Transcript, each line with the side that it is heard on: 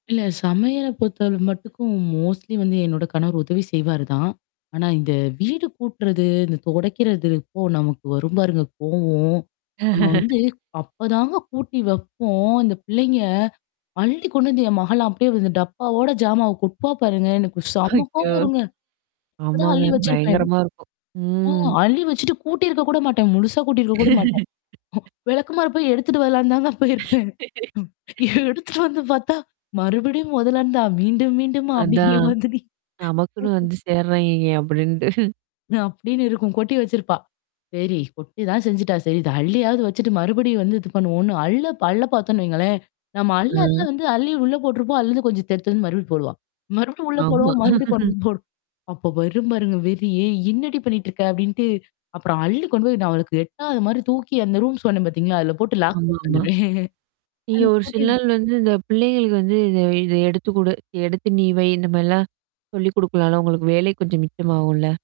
left: இல்ல சமையல பொறுத்தவல மட்டுக்கும் மோஸ்ட்லி வந்து என்னோட கணவர் உதவி செய்வாரு தான். ஆனா, இந்த வீடு கூட்டுறது, இந்த தொடைக்கிறது அப்போ நமக்கு வரும் பாருங்க கோவோம். நம்ம வந்து அப்பதாங்க கூட்டி வப்போம், இந்த பிள்ளைங்க. அள்ளி கொண்டு வந்து என் மகலாம் அப்டியே வந்து டப்பாவோட ஜாமாவ கொட்டுவா பாருங்க. எனக்கு செம கோவம்
right: ஐய்யோ!
left: வருங்க. அப்ப தான்
right: ஆமாங்க.
left: அள்ளி வச்சிருப்பேன்.
right: பயங்கரமா இருக்கும்.
left: ஓ!
right: ம்.
left: அள்ளி வச்சுட்டு கூட்டியிருக்க கூட மாட்டேன். முழுசா கூட்டியிருக்க கூட மாட்டேன். [unintelligible] விளக்குமார போய் எடுத்துட்டு வரலனு தாங்க போயிருப்பேன். [unintelligible] எடுத்துட்டு வந்து பார்த்தா, மறுபடியும் முதல இருந்தா மீண்டும், மீண்டும்மா அப்படிங்கிற
right: அதான்.
left: மாதிரி.
right: நமக்குன்னு வந்து சேர்றாயங்கங்க! அப்டின்ட்டு.
left: அப்டின்னு இருக்கும். கொட்டி வச்சிருப்பா. சரி கொட்டி தான் செஞ்சுட்டா சரி. இது அள்ளியாவது வச்சுட்டு மறுபடியும் வந்து இது பண்ணுவோம்ன்னு அள்ளு அள்ள பாரத்தோம்ன்னு வைங்களேன். நம்ம அள்ள அள்ள
right: அ.
left: வந்து அள்ளி உள்ள போட்டுருப்போம். அதுலருந்து கொஞ்சம் தெடுத்து வந்து மறுபடிய போடுவான். மறுபடியும் உள்ள
right: ஆமா.
left: போடுவோம். மறுபடியும் கொண்டு போடும். அப்ப பரும் பாருங்க வெறி "ஏய்! என்னடி பண்ணிட்டுருக்க" அப்ப்டின்ட்டு அப்புறம் அள்ளி கொண்டு போய் நான் அவளுக்கு எட்டாத மாரி தூக்கி அந்த ரூம் சொன்னேன் பாத்தீங்களா? அதில போட்டு லாக் பண்ணிட்டு
right: ஆமாமா.
left: வந்துருவேன்.
right: நீங்க
left: அது
right: ஒரு சில
left: பூட்டி
right: நாள் வந்து இந்த பிள்ளைங்களுக்கு வந்து இத இத எடுத்து குடு, எடுத்து நீ வை இந்த மாரிலாம். சொல்லி குடுக்கலால, உங்களுக்கு வேலை கொஞ்சம் மிச்சமாகும்ல.